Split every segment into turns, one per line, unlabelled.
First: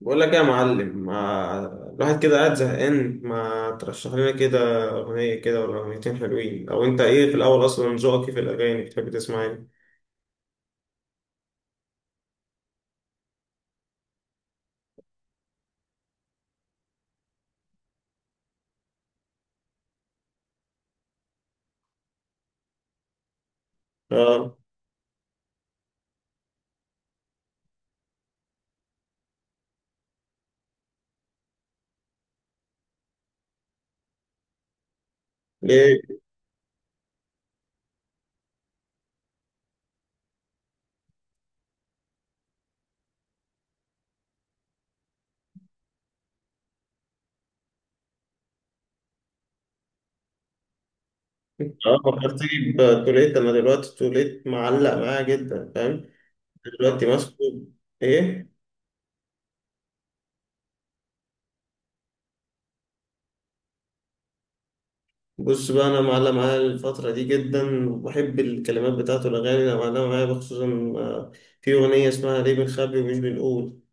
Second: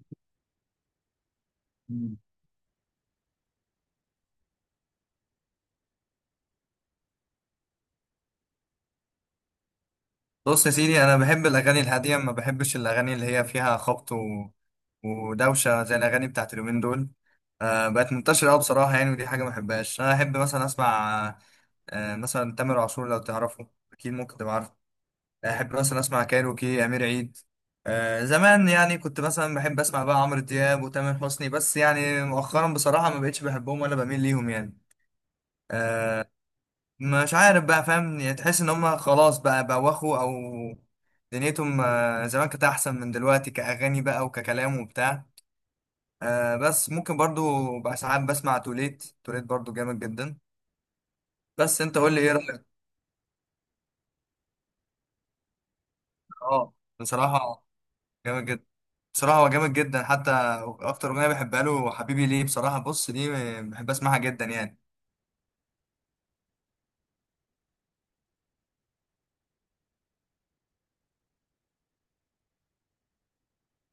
بقول لك إيه يا معلم، ما
مم.
الواحد كده قاعد زهقان، ما ترشح لنا كده أغنية كده ولا أغنيتين حلوين؟ أو أنت إيه في الأول أصلا؟ ذوقك إيه في الأغاني؟ بتحب تسمع إيه؟
بص يا سيدي، انا بحب الاغاني الهاديه، ما بحبش الاغاني اللي هي فيها خبط ودوشه زي الاغاني بتاعت اليومين دول. بقت منتشره قوي بصراحه يعني، ودي حاجه ما بحبهاش. انا احب مثلا اسمع، مثلا تامر عاشور، لو تعرفه اكيد ممكن تبقى
آه.
عارفه. احب مثلا اسمع كايروكي، امير عيد. زمان يعني كنت مثلا بحب اسمع بقى عمرو دياب وتامر حسني، بس يعني مؤخرا بصراحه ما بقتش بحبهم ولا بميل ليهم يعني.
ليه؟
آه، مش عارف بقى، فاهم؟ يعني تحس ان هم خلاص بقى بوخوا، او دنيتهم. زمان كانت احسن من دلوقتي، كاغاني بقى وككلام وبتاع. بس ممكن برضو بقى ساعات بسمع توليت توليت، برضو جامد جدا. بس
آه،
انت قول لي ايه رايك؟
فكرتني بتوليت. أنا دلوقتي توليت معلق معايا جدا، فاهم؟
اه.
دلوقتي ماسكه.
بصراحه جامد
إيه؟
جدا، بصراحه هو جامد جدا. حتى اكتر اغنيه بحبها له حبيبي ليه بصراحه. بص دي بحب اسمعها جدا يعني.
بص بقى، أنا معلق معايا الفترة دي جدا، وبحب الكلمات بتاعته، الأغاني اللي معلقة معايا خصوصا. آه، في أغنية اسمها ليه بنخبي ومش بنقول.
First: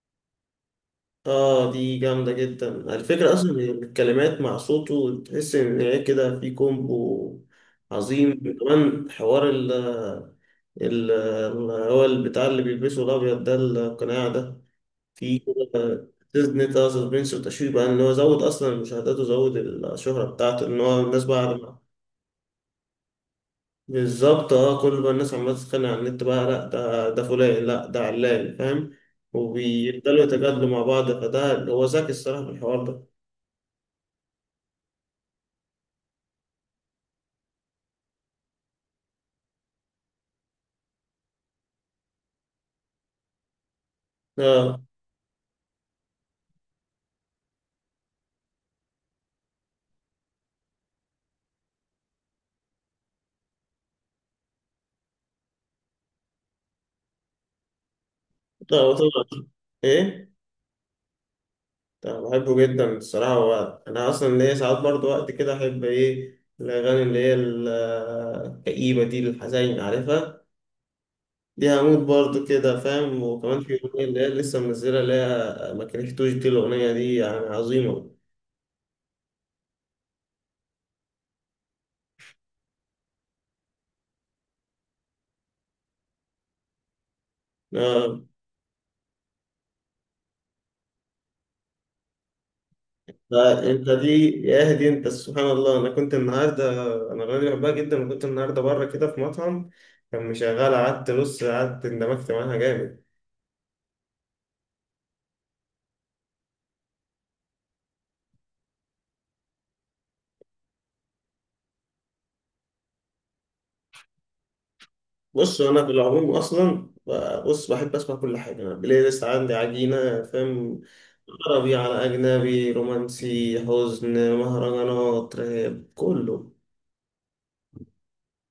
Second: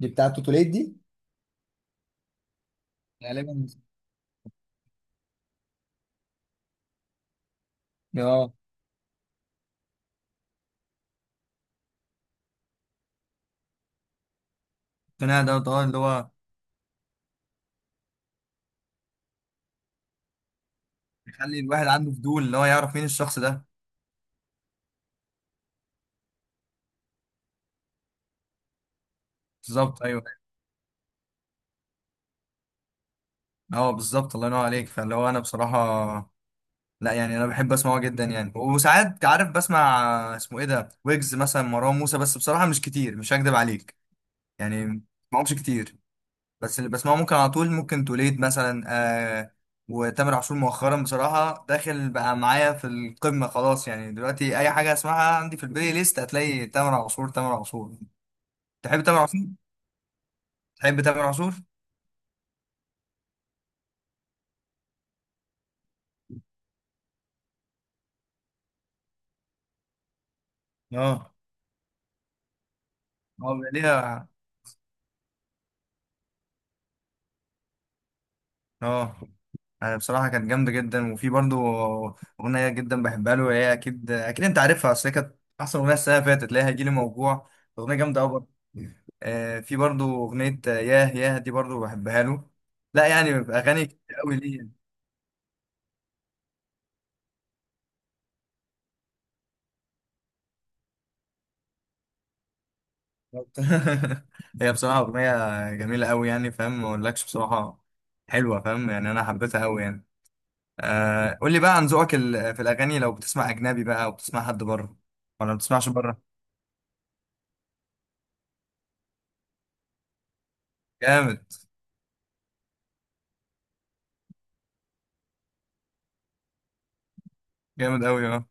دي بتاعت توتوليت دي
اه دي جامدة جدا. الفكرة أصلا إن
غالبا.
الكلمات مع صوته تحس إن هي كده في كومبو
اه
عظيم. كمان حوار هو البتاع اللي بيلبسه الأبيض ده، القناع ده، في
القناع
كده
ده، اه اللي هو
نتا سسبنس وتشويق بقى، إن هو زود أصلا المشاهدات وزود الشهرة بتاعته، إن هو الناس بقى
بيخلي
عارفة.
الواحد عنده فضول، اللي هو يعرف مين الشخص ده.
بالظبط. اه، كل بقى الناس عمالة تتخانق على النت بقى، لأ ده فلان لأ ده علان، فاهم؟
بالظبط،
وبيفضلوا
ايوه.
يتجادلوا مع بعض، فده هو ذكي الصراحة في الحوار ده.
اه بالظبط، الله ينور عليك. فاللي هو انا بصراحه، لا يعني انا بحب اسمعه جدا يعني. وساعات عارف، بسمع اسمه ايه ده، ويجز مثلا، مروان موسى، بس بصراحه مش كتير، مش هكدب عليك.
اه.
يعني ما بسمعهمش كتير. بس اللي بسمعه ممكن على طول، ممكن توليد مثلا. آه وتامر عاشور مؤخرا بصراحه داخل بقى معايا في القمه، خلاص يعني دلوقتي اي حاجه اسمعها عندي في البلاي ليست هتلاقي تامر عاشور، تامر عاشور.
طبعا
تحب تامر
طبعا.
عاشور؟
ايه.
تحب تامر عاشور؟
طبعا بحبه جدا الصراحه. هو انا اصلا ليا ساعات برضو وقت كده احب ايه الاغاني اللي هي الكئيبه دي، الحزين، عارفها.
اه.
دي هموت برضو كده فاهم.
اه
وكمان في اغنيه اللي هي
ليها.
لسه منزله اللي هي ما كرهتوش، دي الاغنيه دي يعني عظيمه.
اه. بصراحة كانت جامدة جدا. وفي برضو أغنية جدا بحبها له، هي أكيد أكيد أنت عارفها، أصل هي كانت أحسن أغنية السنة اللي فاتت، اللي هي هيجيلي موجوع. أغنية جامدة
اه.
أوي برضو. في برضو أغنية، ياه ياه دي برضو بحبها له. لا يعني أغاني
فانت دي
كتير أوي ليه يعني.
يا دي انت، سبحان الله، انا كنت النهارده، انا الاغنيه دي بحبها جدا، وكنت النهارده بره كده في مطعم كان مشغلها، قعدت نص قعدت اندمجت معاها جامد.
هي بصراحة أغنية جميلة أوي، يعني فاهم، ما أقولكش بصراحة حلوة، فاهم يعني؟ أنا حبيتها أوي يعني. قول لي بقى عن ذوقك في الأغاني، لو بتسمع أجنبي بقى أو بتسمع حد بره؟ ولا ما
بص انا
بتسمعش
في
بره؟
العموم اصلا ب- بص بحب اسمع كل حاجه، انا البلاي ليست عندي عجينه فاهم.
جامد.
عربي، على اجنبي، رومانسي، حزن، مهرجانات، راب، كله.
جامد أوي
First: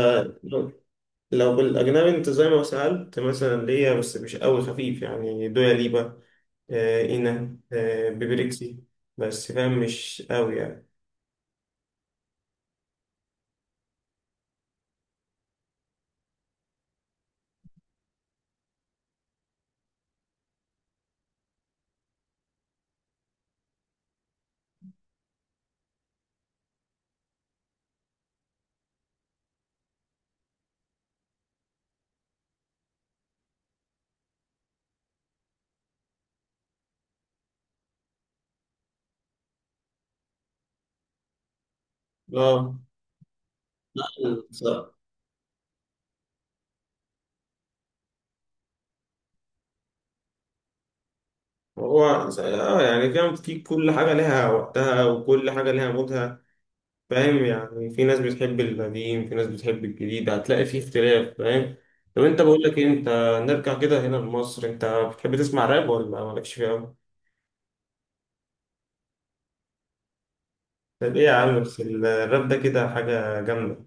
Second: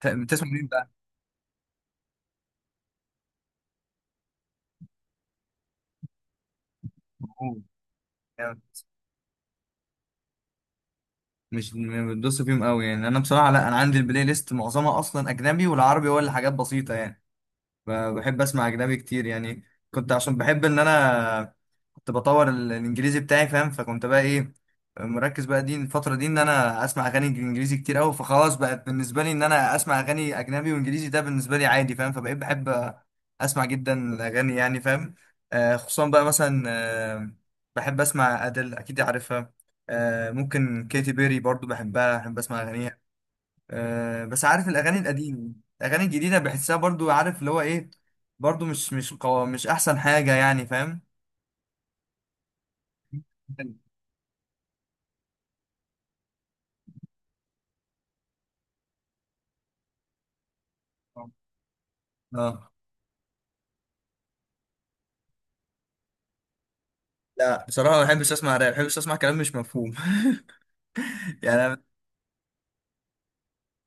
بتسمع مين بقى؟
لو بالاجنبي، انت زي ما سالت مثلا ليا، بس مش قوي، خفيف يعني، دويا ليبا، اينا،
أوه. يعني
بيبريكسي، بس فاهم مش قوي يعني.
مش بتدوس فيهم قوي يعني. انا بصراحه لا، انا عندي البلاي ليست معظمها اصلا اجنبي، والعربي هو اللي حاجات بسيطه يعني. بحب اسمع اجنبي كتير يعني. كنت عشان بحب ان انا كنت بطور الانجليزي بتاعي، فاهم؟ فكنت بقى ايه، مركز بقى دي الفترة دي ان انا اسمع اغاني انجليزي كتير قوي، فخلاص بقت بالنسبة لي ان انا اسمع اغاني اجنبي وانجليزي، ده بالنسبة لي عادي فاهم. فبقيت بحب اسمع جدا الاغاني يعني فاهم. خصوصا بقى مثلا، بحب اسمع ادل اكيد عارفها. ممكن كيتي بيري برضو بحبها، بحب اسمع
اه
اغانيها. بس عارف
بالظبط.
الاغاني القديمه، الاغاني الجديده بحسها برضو، عارف اللي هو ايه، برضو مش احسن حاجه يعني فاهم.
هو اه يعني فاهم، في كل حاجه لها وقتها، وكل حاجه لها مودها، فاهم يعني. في ناس بتحب القديم، في ناس بتحب الجديد، هتلاقي فيه اختلاف، فاهم. طب انت بقول
اه
لك إيه، انت نرجع كده هنا لمصر، انت بتحب تسمع راب ولا مالكش فيه قوي؟
لا بصراحه ما بحبش اسمع راب، ما بحبش اسمع كلام مش مفهوم.
طب ايه يا عم، بس
يعني،
الراب ده كده حاجة جامدة.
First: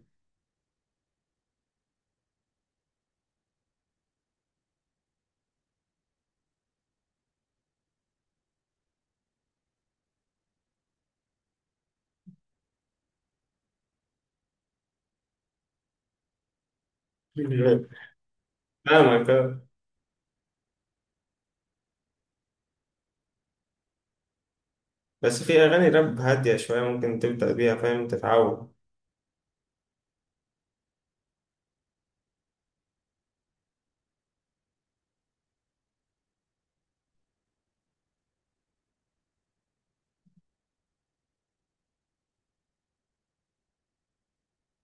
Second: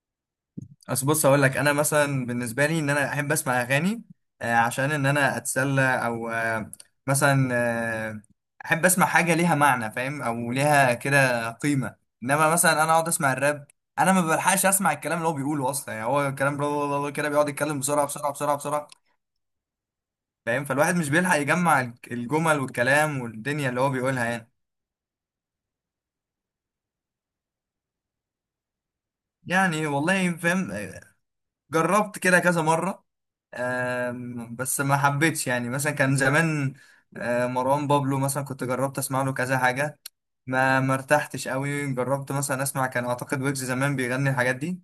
بس بص اقول لك انا مثلا بالنسبه لي ان انا احب اسمع اغاني عشان ان انا اتسلى، او مثلا آه، احب اسمع حاجه ليها معنى فاهم، او ليها كده قيمه. انما مثلا انا اقعد اسمع الراب، انا ما بلحقش اسمع الكلام اللي هو بيقوله اصلا، يعني هو الكلام بلا بلا بلا كده بيقعد يتكلم بسرعه بسرعه بسرعه بسرعه
فاهمك آه.
فاهم. فالواحد مش بيلحق يجمع الجمل والكلام والدنيا اللي هو بيقولها يعني.
بس في اغاني راب هادية شوية، ممكن تبدأ بيها فاهم، تتعود.
يعني والله فاهم. جربت كده كذا مره، بس ما حبيتش يعني. مثلا كان زمان، مروان بابلو مثلا كنت جربت اسمع له كذا حاجه، ما ارتحتش قوي. جربت مثلا اسمع، كان اعتقد ويجز زمان بيغني الحاجات دي،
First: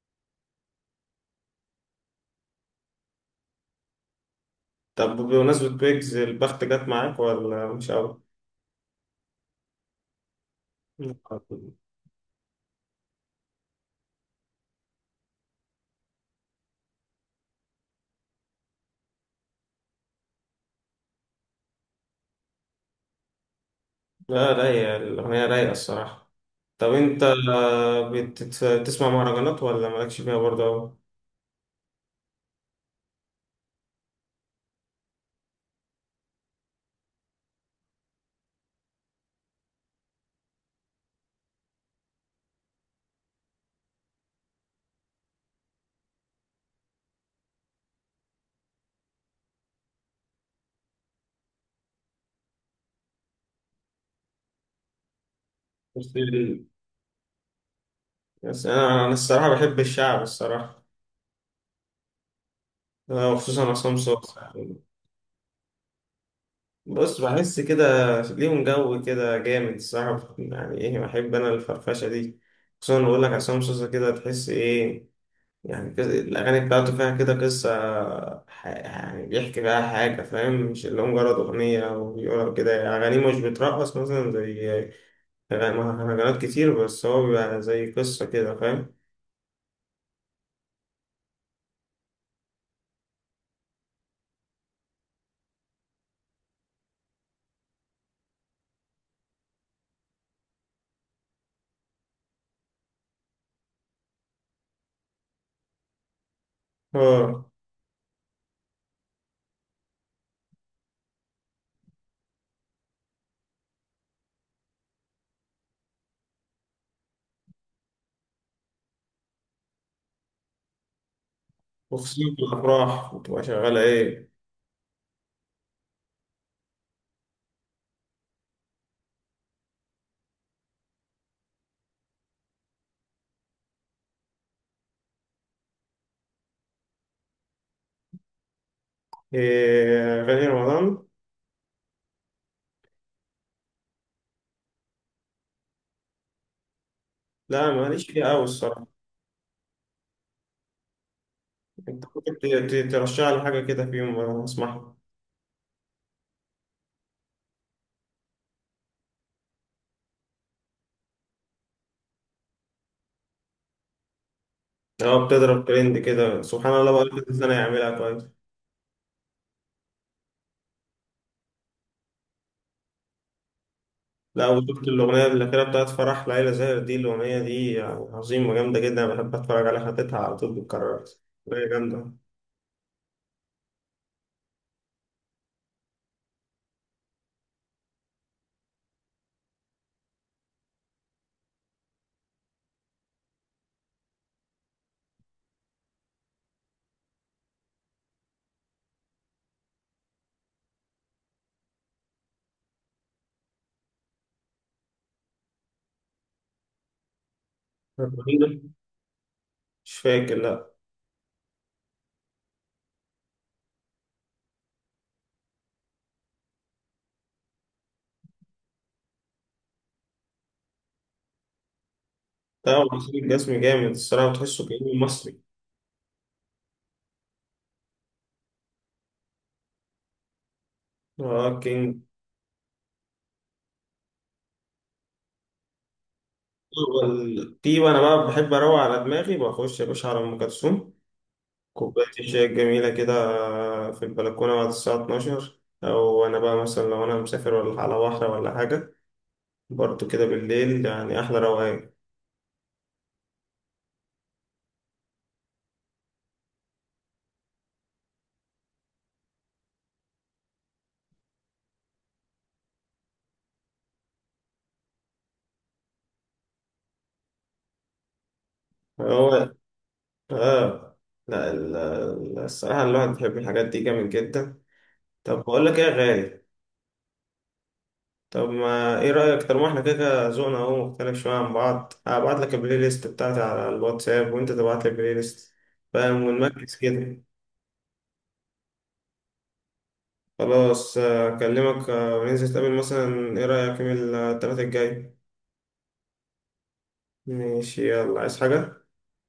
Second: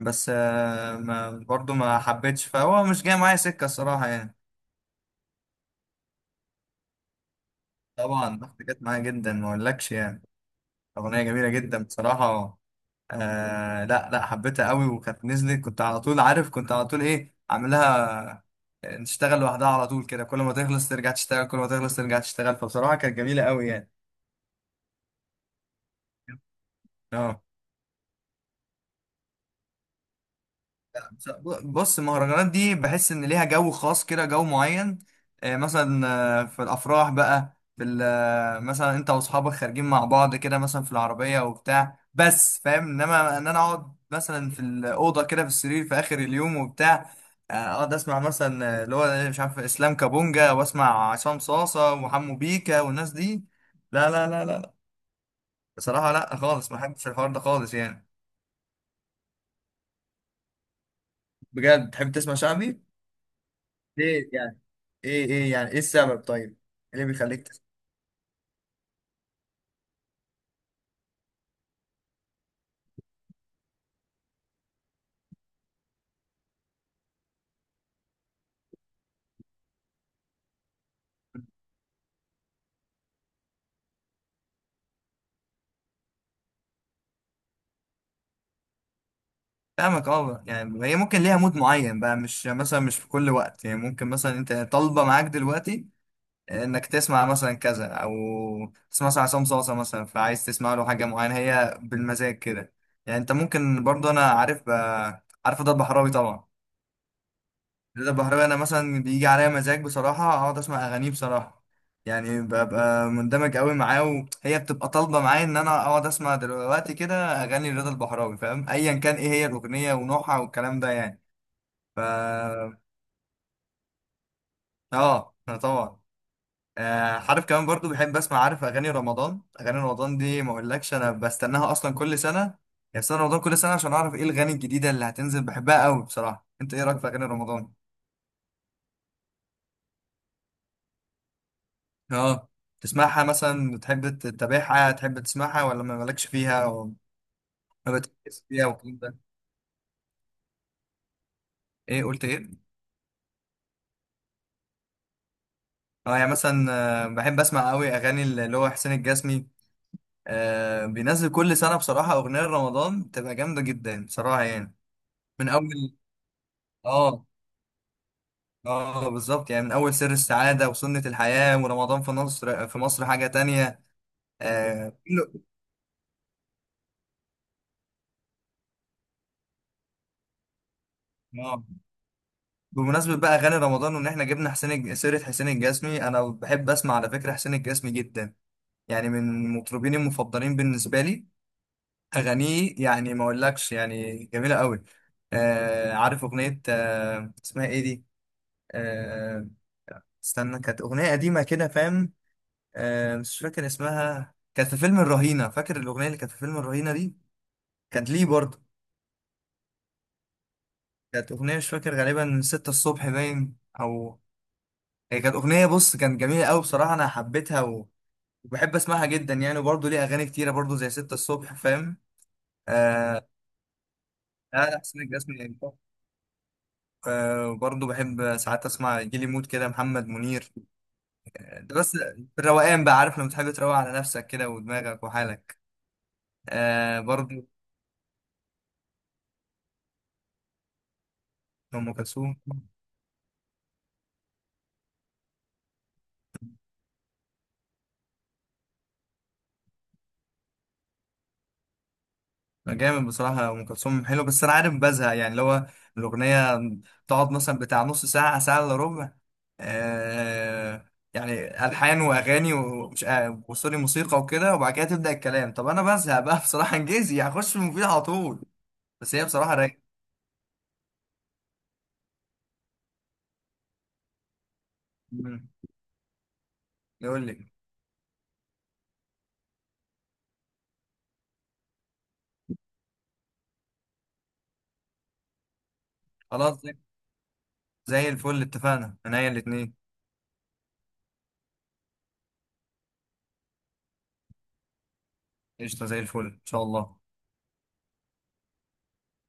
بس ما برضه ما حبيتش. فهو مش جاي معايا سكه الصراحه يعني.
طب بمناسبة ويجز، البخت جت معاك ولا مش قوي؟
طبعا ضغط جت معايا جدا ما اقولكش يعني، اغنيه جميله جدا بصراحه. لا لا حبيتها قوي، وكانت نزلت كنت على طول، عارف كنت على طول ايه عاملها، تشتغل لوحدها على طول كده، كل ما تخلص ترجع تشتغل، كل ما تخلص ترجع تشتغل. فبصراحة كانت جميلة قوي يعني.
لا رايقة الأغنية، رايقة الصراحة. طب انت
اه
بتسمع مهرجانات ولا مالكش فيها برضه أوي؟
بص، المهرجانات دي بحس ان ليها جو خاص كده، جو معين. مثلا في الافراح بقى، في مثلا انت واصحابك خارجين مع بعض كده، مثلا في العربيه وبتاع بس فاهم. انما ان انا اقعد مثلا في الاوضه كده في السرير في اخر اليوم وبتاع، اقعد اسمع مثلا، اللي هو مش عارف اسلام كابونجا، واسمع عصام صاصه وحمو بيكا والناس دي. لا لا لا لا.
بس
بصراحه لا خالص، ما بحبش الحوار ده خالص يعني.
بس انا الصراحه بحب الشعب الصراحه.
بجد تحب تسمع شعبي؟
أنا وخصوصا عصام
ليه
صاصا.
يعني؟ ايه ايه يعني، ايه السبب طيب؟ إيه اللي
بص
بيخليك
بحس كده ليهم جو كده جامد الصراحه، يعني ايه، بحب انا الفرفشه دي. خصوصا بقول لك عصام صاصا كده، تحس ايه، يعني كده الاغاني بتاعته فيها كده قصه. يعني بيحكي بقى حاجه فاهم، مش اللي هو مجرد اغنيه او بيقول كده، اغانيه مش بترقص مثلا زي مهرجانات كتير، بس هو بيبقى زي قصه كده فاهم.
فاهمك. اه يعني هي ممكن ليها مود معين بقى، مش مثلا مش في كل وقت يعني. ممكن مثلا انت طالبه معاك دلوقتي انك تسمع مثلا كذا، او تسمع مثلا عصام صاصا مثلا، فعايز تسمع له حاجه معينه، هي بالمزاج كده يعني. انت ممكن برضه. انا عارف عارف ضرب حرامي طبعا.
اه،
رضا البحراوي، انا مثلا بيجي عليا مزاج بصراحه اقعد اسمع اغانيه بصراحه، يعني ببقى مندمج قوي معاه، وهي بتبقى طالبه معايا ان انا اقعد اسمع دلوقتي كده اغاني رضا البحراوي، فاهم؟ ايا كان ايه هي الاغنيه ونوعها والكلام ده يعني. ف
وخصوصا في الأفراح بتبقى شغالة إيه؟
اه أنا طبعا. عارف كمان برضو بحب اسمع، عارف اغاني رمضان، اغاني رمضان دي ما اقولكش، انا بستناها اصلا كل سنه يعني، سنه رمضان كل سنه، عشان اعرف ايه الغاني الجديده اللي هتنزل، بحبها قوي بصراحه. انت ايه رايك في اغاني رمضان؟
إيه، أغاني رمضان؟
اه تسمعها مثلا، بتحب تتابعها، تحب تسمعها، ولا ما مالكش فيها، او
لا
ما
ماليش فيها أوي
بتركز فيها
الصراحة.
والكلام ده؟
أنت
ايه قلت
ممكن
ايه؟
ترشح لي حاجة كده في يوم أنا أسمعها.
اه يعني مثلا، بحب اسمع قوي اغاني اللي هو حسين الجسمي، بينزل كل سنه بصراحه اغنيه رمضان، بتبقى جامده جدا بصراحه يعني.
أه
من
بتضرب
اول.
ترند كده، سبحان الله بقى
اه.
كذا سنة يعملها كويس.
اه بالظبط يعني، من اول سر السعاده وسنه الحياه ورمضان في مصر، في مصر حاجه تانية.
لا وشفت
اه
الأغنية الأخيرة بتاعت فرح ليلى زاهر دي؟ الأغنية دي يعني عظيمة جامدة جدا، أنا بحب أتفرج عليها حتتها على طول بتكرر.
آه.
أغنية جامدة.
بمناسبة بقى أغاني رمضان وإن إحنا جبنا حسين سيرة حسين الجسمي. أنا بحب أسمع على فكرة حسين الجسمي جدا، يعني من المطربين المفضلين بالنسبة لي. أغانيه يعني ما أقولكش، يعني جميلة أوي. عارف أغنية اسمها إيه دي؟ آه استنى، كانت أغنية قديمة كده فاهم. مش فاكر اسمها، كانت في فيلم الرهينة، فاكر الأغنية اللي كانت في فيلم الرهينة دي؟ كانت ليه برضه.
مش فاكر لأ.
كانت أغنية مش فاكر، غالبا ستة الصبح باين، أو هي كانت أغنية. بص كانت جميلة أوي بصراحة، أنا حبيتها وبحب اسمعها جدا يعني. وبرضه ليه اغاني كتيره برضه، زي ستة الصبح فاهم.
لا وحسين
آه
الجسمي جامد الصراحة، وتحسه
لا لا
كأنه
حسين الجسمي
مصري.
يعني. برضه بحب ساعات اسمع جيلي مود كده، محمد منير.
أه
ده
كينج.
بس في الروقان بقى، عارف لما تحب تروق على نفسك كده ودماغك وحالك. برضه
والتي وانا بقى بحب اروق على دماغي، بخش يا باشا على ام كلثوم،
ام
كوبايه
كلثوم.
الشاي الجميله كده في البلكونه بعد الساعه 12، او انا بقى مثلا لو انا مسافر ولا على بحر ولا حاجه، برضو كده بالليل يعني احلى روقان.
جامد بصراحة. أم كلثوم حلو، بس أنا عارف بزهق يعني، اللي هو الأغنية تقعد مثلا بتاع نص ساعة، ساعة إلا ربع، يعني ألحان وأغاني ومش، وسوري موسيقى وكده، وبعد كده تبدأ الكلام. طب أنا بزهق بقى بصراحة. إنجليزي هخش في المفيد على طول. بس هي
هو
بصراحة رايقة.
اه، لا الصراحه الواحد بيحب الحاجات دي جامد جدا. طب
مم.
بقول لك ايه يا غالي،
يقول لك.
طب ما ايه رايك؟ طالما احنا كده كده ذوقنا اهو مختلف شويه عن بعض، هبعت لك البلاي ليست بتاعتي على الواتساب وانت تبعت لي البلاي ليست فاهم،
خلاص زي
ونمكس كده.
زي الفل، اتفقنا عينيا الاتنين.
خلاص آه، أكلمك، وننزل نتقابل مثلا، إيه رأيك يوم التلاتة الجاي؟
قشطة زي الفل إن شاء الله.
ماشي، يلا عايز حاجة؟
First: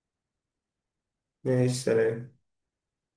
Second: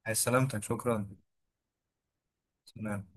عايز سلامتك شكرا.
ماشي، سلام.
سلام.